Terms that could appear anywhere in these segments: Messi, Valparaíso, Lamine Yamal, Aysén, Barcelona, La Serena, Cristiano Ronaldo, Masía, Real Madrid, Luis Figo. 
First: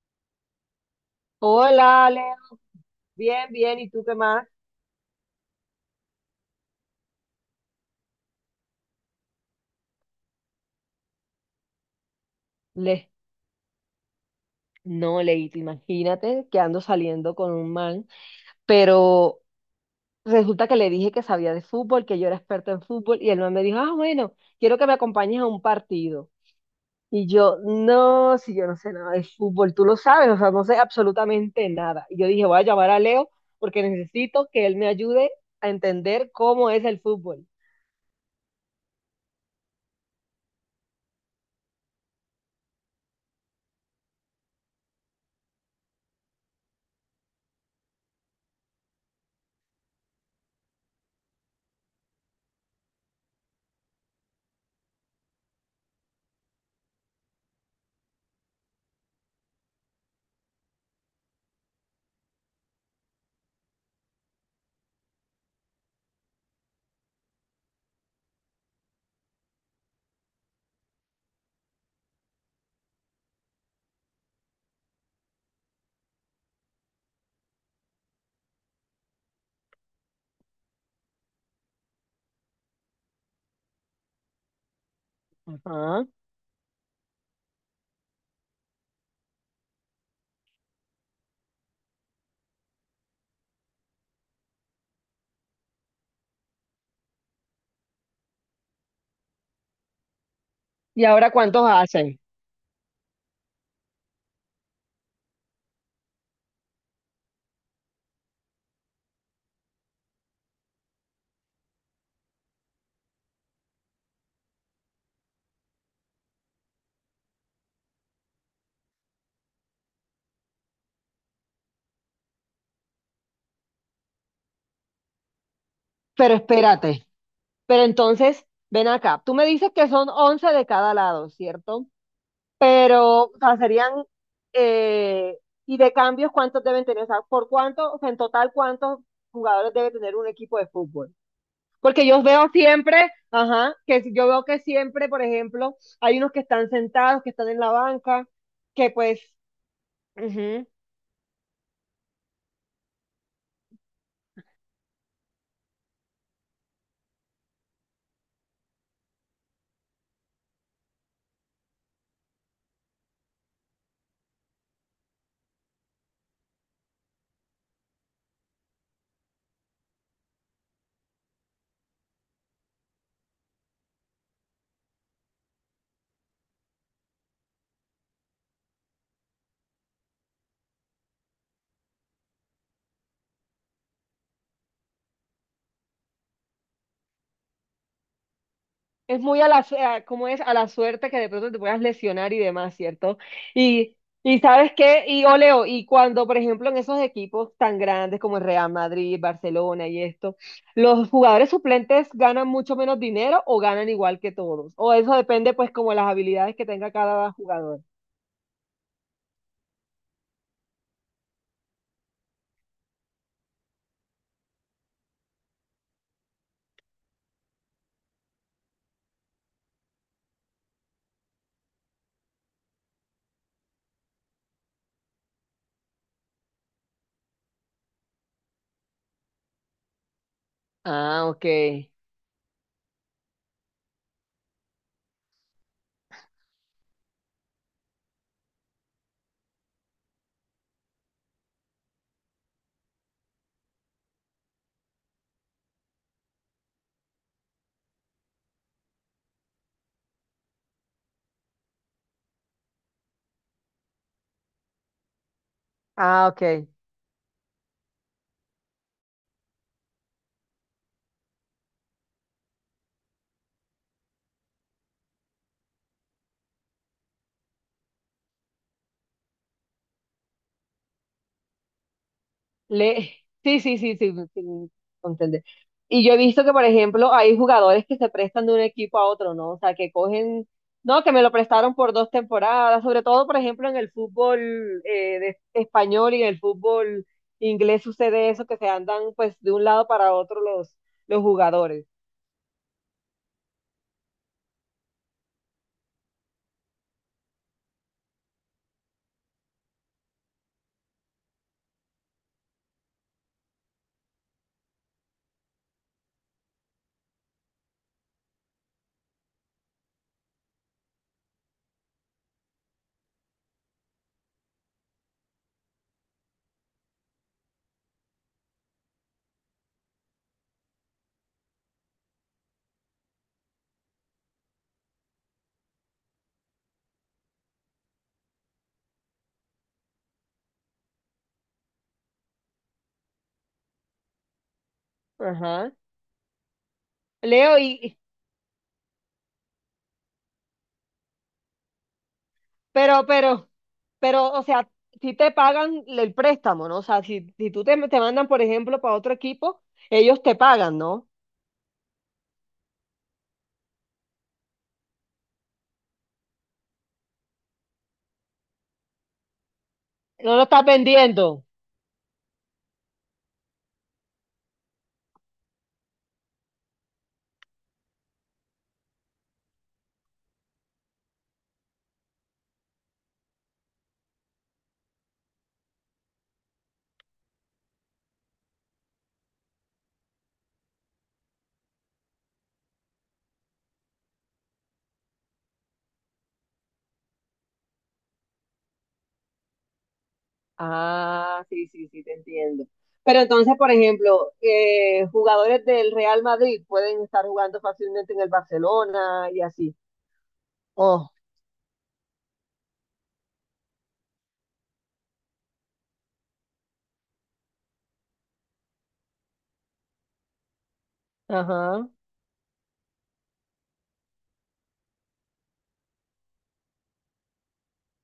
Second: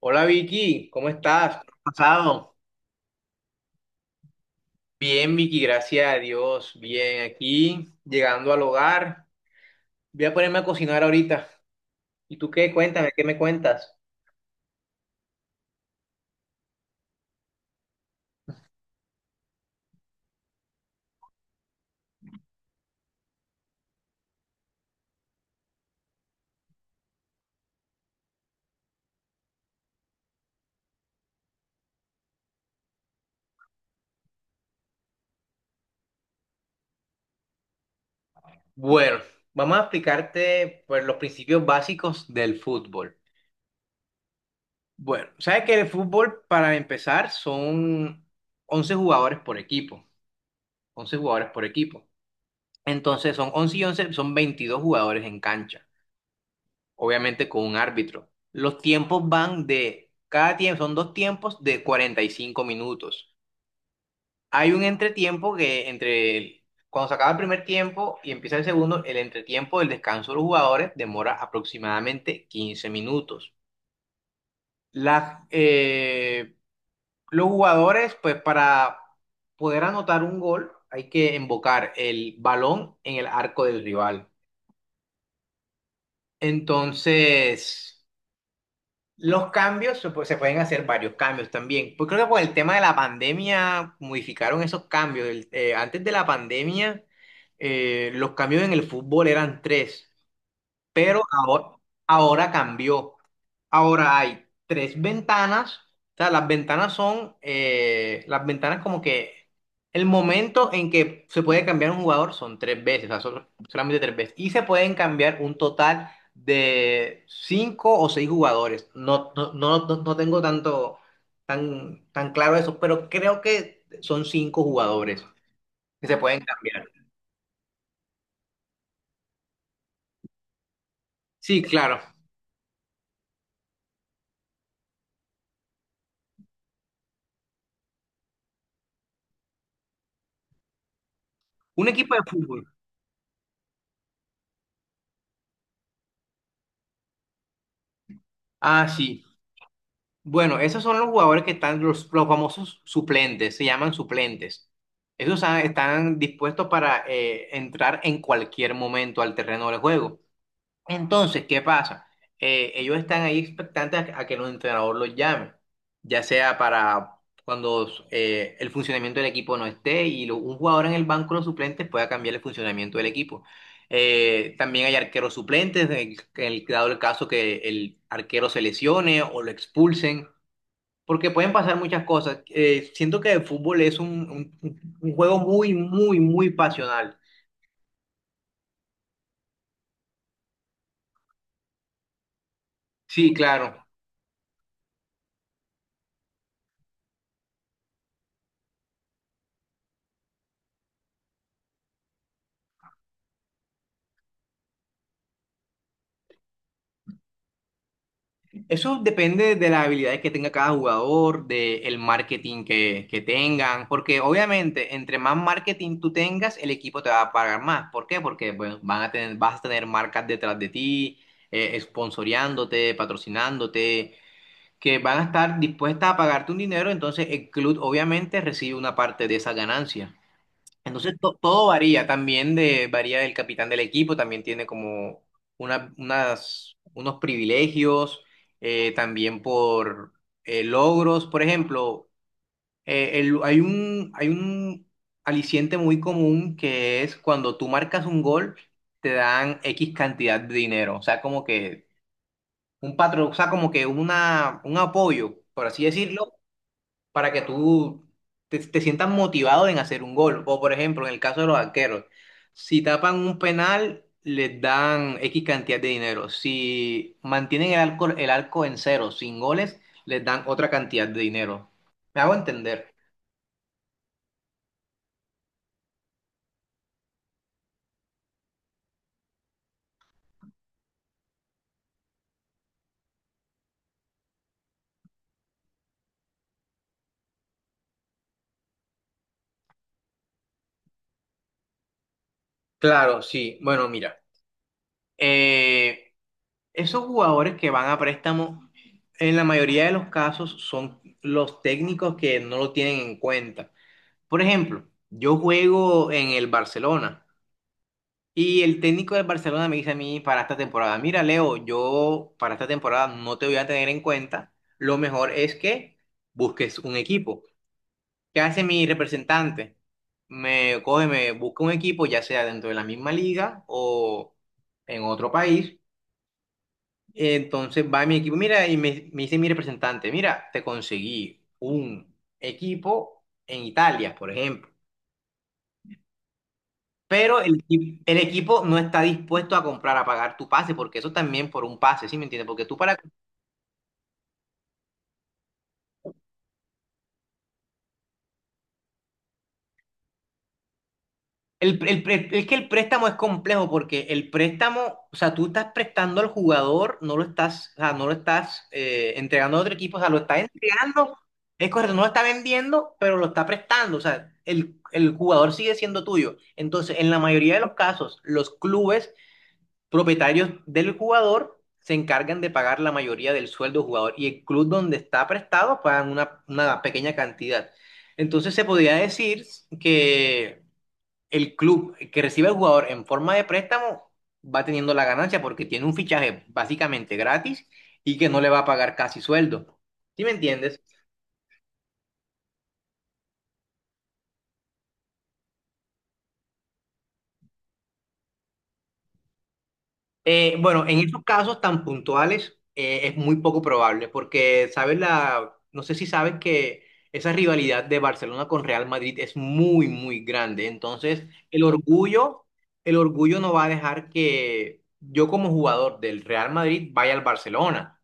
Hola Vicky, ¿cómo estás? ¿Cómo has Hola, Leo. pasado? Bien, bien. ¿Y tú qué más? Bien Vicky, gracias a Dios. Bien, aquí llegando al hogar. Voy a ponerme a cocinar ahorita. ¿Y tú qué? Le, Cuéntame, ¿qué me cuentas? no, Leito, imagínate que ando saliendo con un man, pero resulta que le dije que sabía de fútbol, que yo era experta en fútbol, y el man me dijo, ah, bueno, quiero que me acompañes a un partido. Y yo, no, si yo no sé nada de fútbol, tú lo sabes, o sea, no sé absolutamente nada. Y yo dije, voy a llamar a Leo porque necesito que él me ayude a entender cómo es el fútbol. Bueno, vamos a explicarte pues, los principios básicos del fútbol. Bueno, sabes que el fútbol para empezar son 11 jugadores por equipo. 11 jugadores por equipo. Entonces son 11 y 11, son 22 jugadores en cancha, obviamente con un árbitro. Los tiempos van de, cada tiempo, son dos tiempos de 45 minutos. Hay un entretiempo que entre, cuando se acaba el primer tiempo y empieza el segundo, el entretiempo del descanso de los jugadores demora aproximadamente 15 minutos. Las, eh, los jugadores, pues para poder anotar un gol, hay que embocar el balón en el arco del rival. Ajá. Entonces... Los cambios, se pueden hacer varios cambios también. Pues creo que por el tema de la pandemia modificaron esos cambios. Antes de la pandemia, los cambios en el fútbol eran tres, ¿Y pero ahora cuántos ahora, hacen? ahora cambió. Ahora hay tres ventanas, o sea, las ventanas son, las ventanas como que el momento en que se puede cambiar un jugador son tres veces, o sea, son solamente tres veces, y se pueden cambiar un total de cinco o seis jugadores. No, no, no, no, no tengo tan claro eso, pero creo que son cinco jugadores que se Pero pueden cambiar. espérate. Pero entonces, ven acá, tú me dices que son 11 de cada lado, Sí, ¿cierto? claro. Pero, o sea, serían, eh, y de cambios, ¿cuántos deben tener? O sea, ¿por cuánto, o sea, en total, cuántos jugadores debe tener un equipo de fútbol? Un Porque equipo yo de veo fútbol. siempre, ajá, que si- yo veo que siempre, por ejemplo, hay unos que están sentados, que están en la banca, Ah, que pues, sí. Bueno, ujú. esos son los jugadores que están, los famosos suplentes, se llaman suplentes. Esos ah, están dispuestos para entrar en cualquier momento al terreno del juego. Entonces, ¿qué pasa? Ellos están ahí expectantes a que el entrenador los llame, ya sea para cuando el funcionamiento del equipo no esté y un jugador en el banco de los suplentes pueda cambiar el funcionamiento del equipo. También hay arqueros suplentes, en el, dado el caso que el arquero se lesione o lo expulsen, porque pueden pasar muchas cosas. Siento que el fútbol es un, un juego muy, muy, muy pasional. Es muy a la, su- a- como es a la suerte que de pronto te puedas lesionar y demás, ¿cierto? Sí, claro. Y, y ¿sabes qué? Y Oleo, y cuando, por ejemplo, en esos equipos tan grandes como el Real Madrid, Barcelona y esto, ¿los jugadores suplentes ganan mucho menos dinero o ganan igual que todos? O eso depende, pues, como las habilidades que tenga cada jugador. Eso depende de las habilidades que tenga cada jugador, del marketing que tengan, porque obviamente entre más marketing tú tengas, el equipo te va a pagar más. ¿Por qué? Porque bueno, van a tener, vas a tener marcas detrás de ti, esponsoreándote, patrocinándote, que van a estar dispuestas a pagarte un dinero, entonces el club obviamente recibe una parte de esa ganancia. Entonces Ah, todo ok. varía también de, varía del capitán del equipo, también tiene como una- unas, unos privilegios, también por logros. Por ejemplo, hay un aliciente muy común que es cuando tú marcas un gol, te dan X cantidad de dinero. O sea, como que un patrón, o sea, como que una, un apoyo, por así Ah, decirlo, ok. para que tú te, te sientas motivado en hacer un gol. O por ejemplo, en el caso de los arqueros, si tapan un penal, les dan X cantidad de dinero. Si mantienen el arco en cero, sin goles, les dan otra cantidad de dinero. ¿Me hago entender? Le... Sí, sí, sí, sí, sí, entender. Y yo he visto que, por ejemplo, hay jugadores que se prestan de un equipo a otro, ¿no? O sea, que cogen, no, que me lo prestaron por 2 temporadas, sobre todo, por ejemplo, en el fútbol español y en el fútbol inglés sucede eso, que se andan pues de un lado para otro los, jugadores. Claro, sí. Bueno, mira, eh, esos jugadores que van a préstamo, en la mayoría de los casos son los técnicos que no lo tienen en cuenta. Por ejemplo, yo juego en el Barcelona. Y el técnico del Barcelona me dice a mí para esta temporada, mira Leo, yo para esta temporada no te voy a tener en cuenta, lo mejor es que busques un equipo. ¿Qué hace mi representante? Me coge, me busca un equipo, ya sea dentro de la misma liga o en otro país. Entonces va mi equipo, mira, y me dice mi representante, mira, te conseguí un equipo en Italia, por ejemplo. Ajá. Pero Leo, el equipo no está dispuesto a comprar, a pagar tu pase, porque eso también por un pase, ¿sí me entiendes? Porque tú para... pero, pero, pero, o sea, si te pagan el préstamo, ¿no? O sea, si tú te mandan, por ejemplo, para otro equipo, ellos te pagan, ¿no? Es que el préstamo es complejo, porque el préstamo, o sea, tú estás prestando al jugador, no lo estás, o sea, no lo estás entregando a otro equipo, o sea, lo No estás lo estás entregando, vendiendo. es correcto, no lo está vendiendo, pero lo está prestando, o sea, el jugador sigue siendo tuyo. Entonces, en la mayoría de los casos, los clubes propietarios del jugador se encargan de pagar la mayoría del sueldo del jugador y el club donde está prestado pagan una pequeña cantidad. Entonces se podría decir que el club que recibe al jugador en forma de préstamo va teniendo la ganancia porque tiene un fichaje básicamente gratis y que no le va a pagar casi sueldo. ¿Sí me entiendes? Ah, sí, sí, sí, te entiendo. Pero entonces, por ejemplo, jugadores del Real Madrid pueden estar jugando fácilmente en el Barcelona y así. Bueno, en Oh, esos casos tan puntuales es muy poco probable, porque sabes la, no sé si sabes que esa rivalidad de Barcelona con Real Madrid es muy, muy grande. Entonces, ajá. El orgullo no va a dejar que yo como jugador del Real Madrid vaya al Barcelona,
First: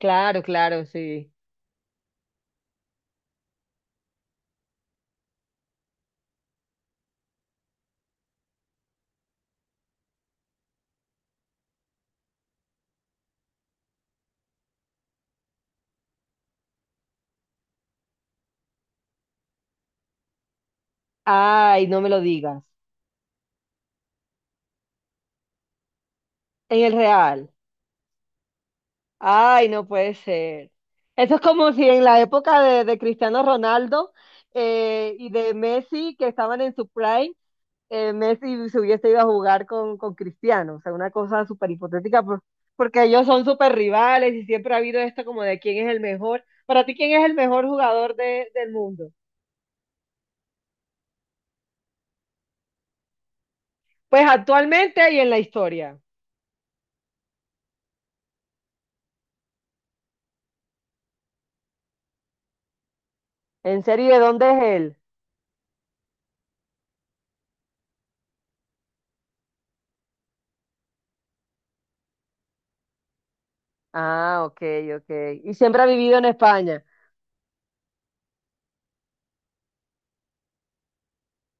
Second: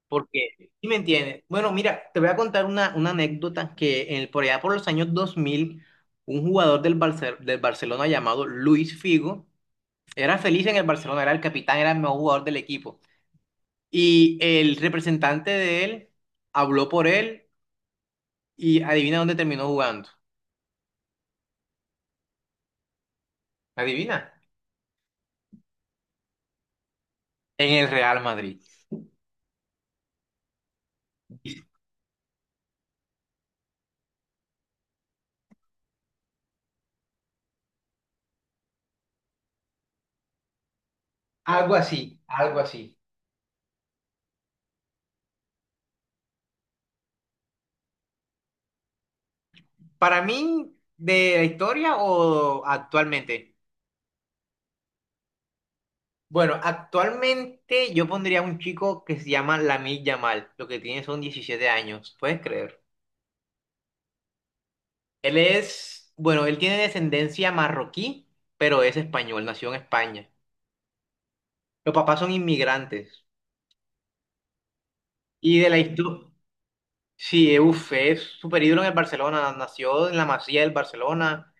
Claro, porque, claro, ¿sí me sí. entiendes? Bueno, mira, te voy a contar una anécdota que en, por allá por los años 2000, un jugador del, del Barcelona llamado Luis Figo era feliz en el Barcelona, era el capitán, era el mejor jugador del equipo. Y el representante de él habló por él y adivina dónde terminó jugando. Ay, no me lo digas. ¿Adivina? En el Real. En el Real Madrid. Ay, no puede ser. Eso es como si en la época de Cristiano Ronaldo y de Messi, que estaban en su prime, Messi se hubiese ido a jugar con Cristiano, o sea, una cosa súper Algo así, hipotética. Algo así. Porque ellos son súper rivales y siempre ha habido esto como de quién es el mejor. Para ti, ¿quién es el mejor jugador del mundo? Para mí, ¿de la historia o actualmente? Pues actualmente y en la historia. Bueno, actualmente yo pondría a un chico que se llama Lamine Yamal. Lo que tiene son 17 años, ¿puedes creer? ¿En serio? ¿Y de dónde es él? Él es, bueno, él tiene descendencia marroquí, pero es español, nació en España. Los papás son inmigrantes. Ah, ok, ok. Y Y de la siempre ha vivido en historia, España. sí, uf, es super ídolo en el Barcelona. Nació en la Masía del Barcelona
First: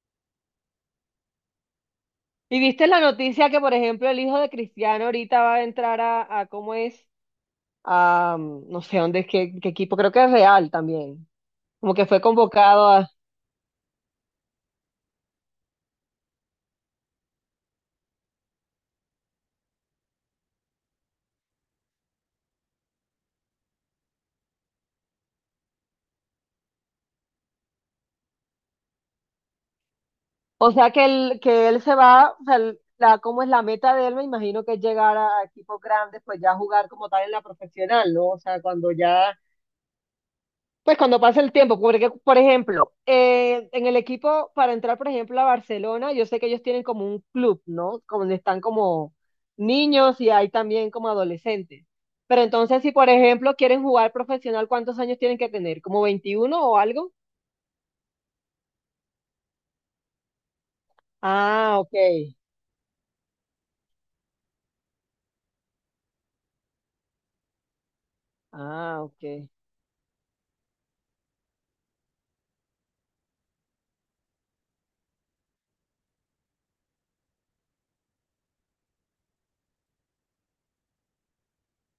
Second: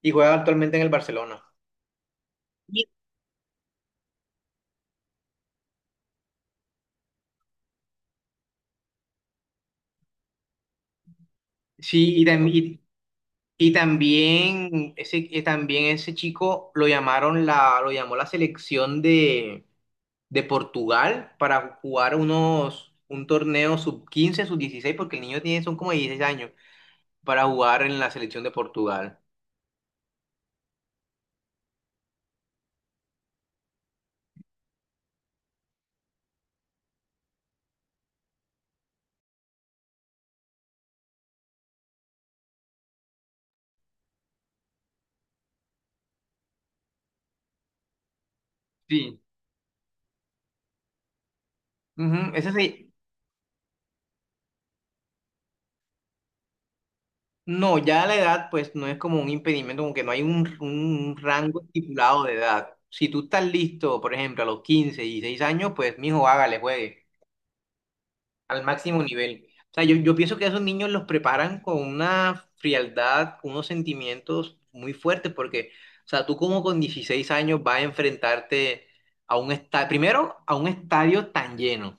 y juega actualmente en el Barcelona. ¿Y Y- viste la noticia que, por ejemplo, el hijo de Cristiano ahorita va a entrar a ¿cómo es? No sé dónde es, qué equipo, creo que es Real también. Como que Sí, fue y, tam- y- convocado a. Y también ese chico lo llamaron la, lo llamó la selección de Portugal para jugar unos, un torneo sub 15 sub 16 porque el niño tiene, son como 16 años, para jugar en la selección de Portugal. O sea que él se va, o sea, cómo es la meta de él, me imagino que es llegar a equipos grandes, pues ya jugar como tal en la profesional, ¿no? O sea, cuando ya, pues cuando pase el tiempo, porque, por ejemplo, en el equipo, para entrar, por ejemplo, a Barcelona, yo sé que ellos tienen como un club, ¿no? Como donde están como Sí. niños y hay también como adolescentes. Ujú, Pero Ese, entonces, si se- por ejemplo quieren jugar profesional, ¿cuántos años tienen que tener? ¿Como 21 o algo? No, ya la edad pues no es como un impedimento, como que no hay un rango Ah, estipulado de ok. edad. Si tú estás listo, por ejemplo, a los 15 y 6 años, pues mijo, hágale, juegue al máximo Ah, nivel. ok. O sea, yo pienso que a esos niños los preparan con una frialdad, unos sentimientos muy fuertes, porque, o sea, tú como con 16 años vas a enfrentarte a un estadio, primero a un estadio tan lleno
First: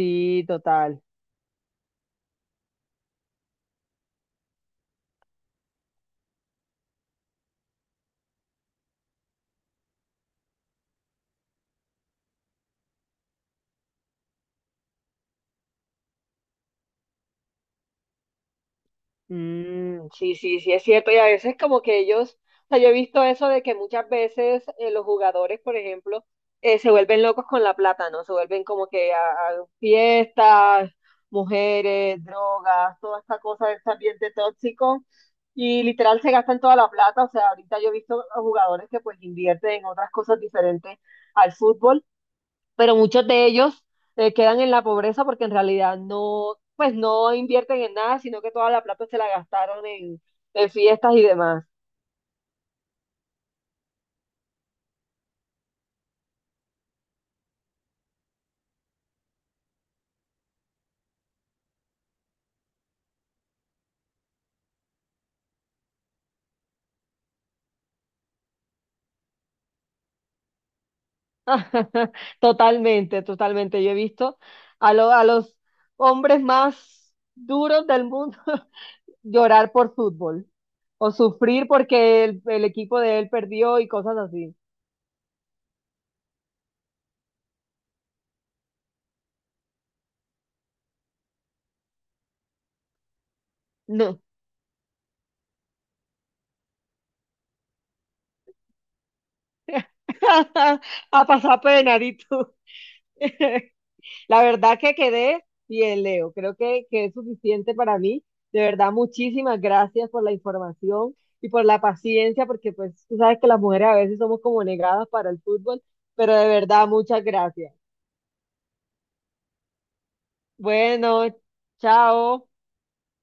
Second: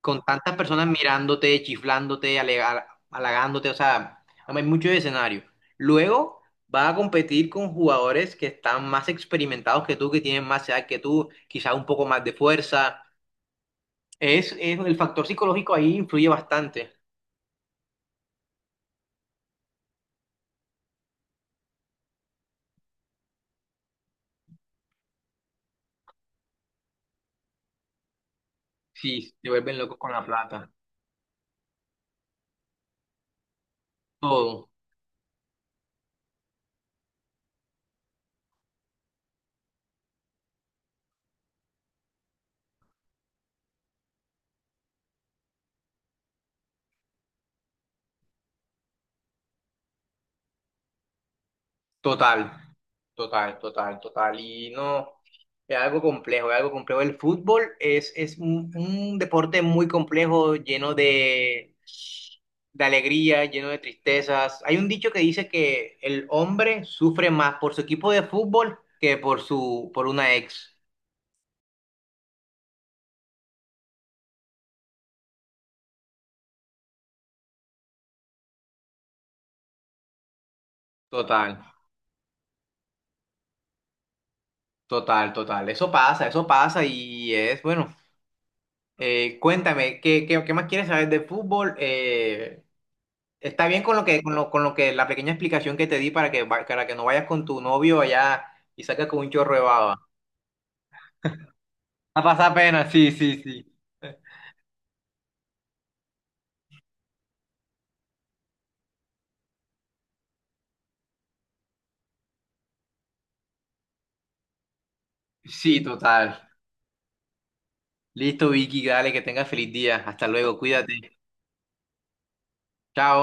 con tantas personas total. mirándote, chiflándote, halagándote, o sea, hay mucho escenario. Luego vas a competir con jugadores que están más experimentados que tú, que tienen más edad que tú, quizás un poco más de fuerza. Es el factor psicológico ahí influye bastante. Mm, sí, sí, sí, es cierto. Y a veces como que ellos, o sea, yo he visto eso de que muchas veces los jugadores, por ejemplo, se vuelven locos con la plata, ¿no? Se vuelven como que a, Sí, se a vuelven locos con la plata. fiestas, mujeres, drogas, toda esta cosa de este ambiente Todo, tóxico. Y literal se gastan toda la plata. O sea, ahorita yo he visto a jugadores que pues invierten en otras cosas diferentes al fútbol, pero muchos de ellos quedan en la pobreza porque en realidad no, pues no invierten en nada, sino que toda la plata se la gastaron en fiestas y demás. total. Total, total, total. Y no, es algo complejo, es algo complejo. El fútbol es un deporte muy complejo, lleno de alegría, lleno de tristezas. Hay un dicho que dice que el hombre sufre más por su equipo de fútbol que por su, por una ex. Totalmente, totalmente. Yo he visto a los hombres más duros del mundo llorar por fútbol o Total, sufrir porque el equipo de él perdió y cosas así. total, total. Eso pasa y es, bueno, cuéntame, ¿qué, qué, qué más quieres saber de fútbol? Está bien No, con lo que, la pequeña explicación que te di para que, para que no vayas con tu novio allá y saques con un chorro de baba. a pasar pena, ¿y A tú? pasar pena, sí, sí, sí. La verdad que quedé bien, Leo. Creo que es suficiente para mí. De verdad, muchísimas gracias por la información y por la paciencia, porque pues tú sabes que las mujeres a veces somos como negadas para el Sí, fútbol, pero total. de verdad, muchas gracias. Listo, Vicky, dale, que tengas feliz día. Hasta luego, cuídate. Bueno, chao. Chao.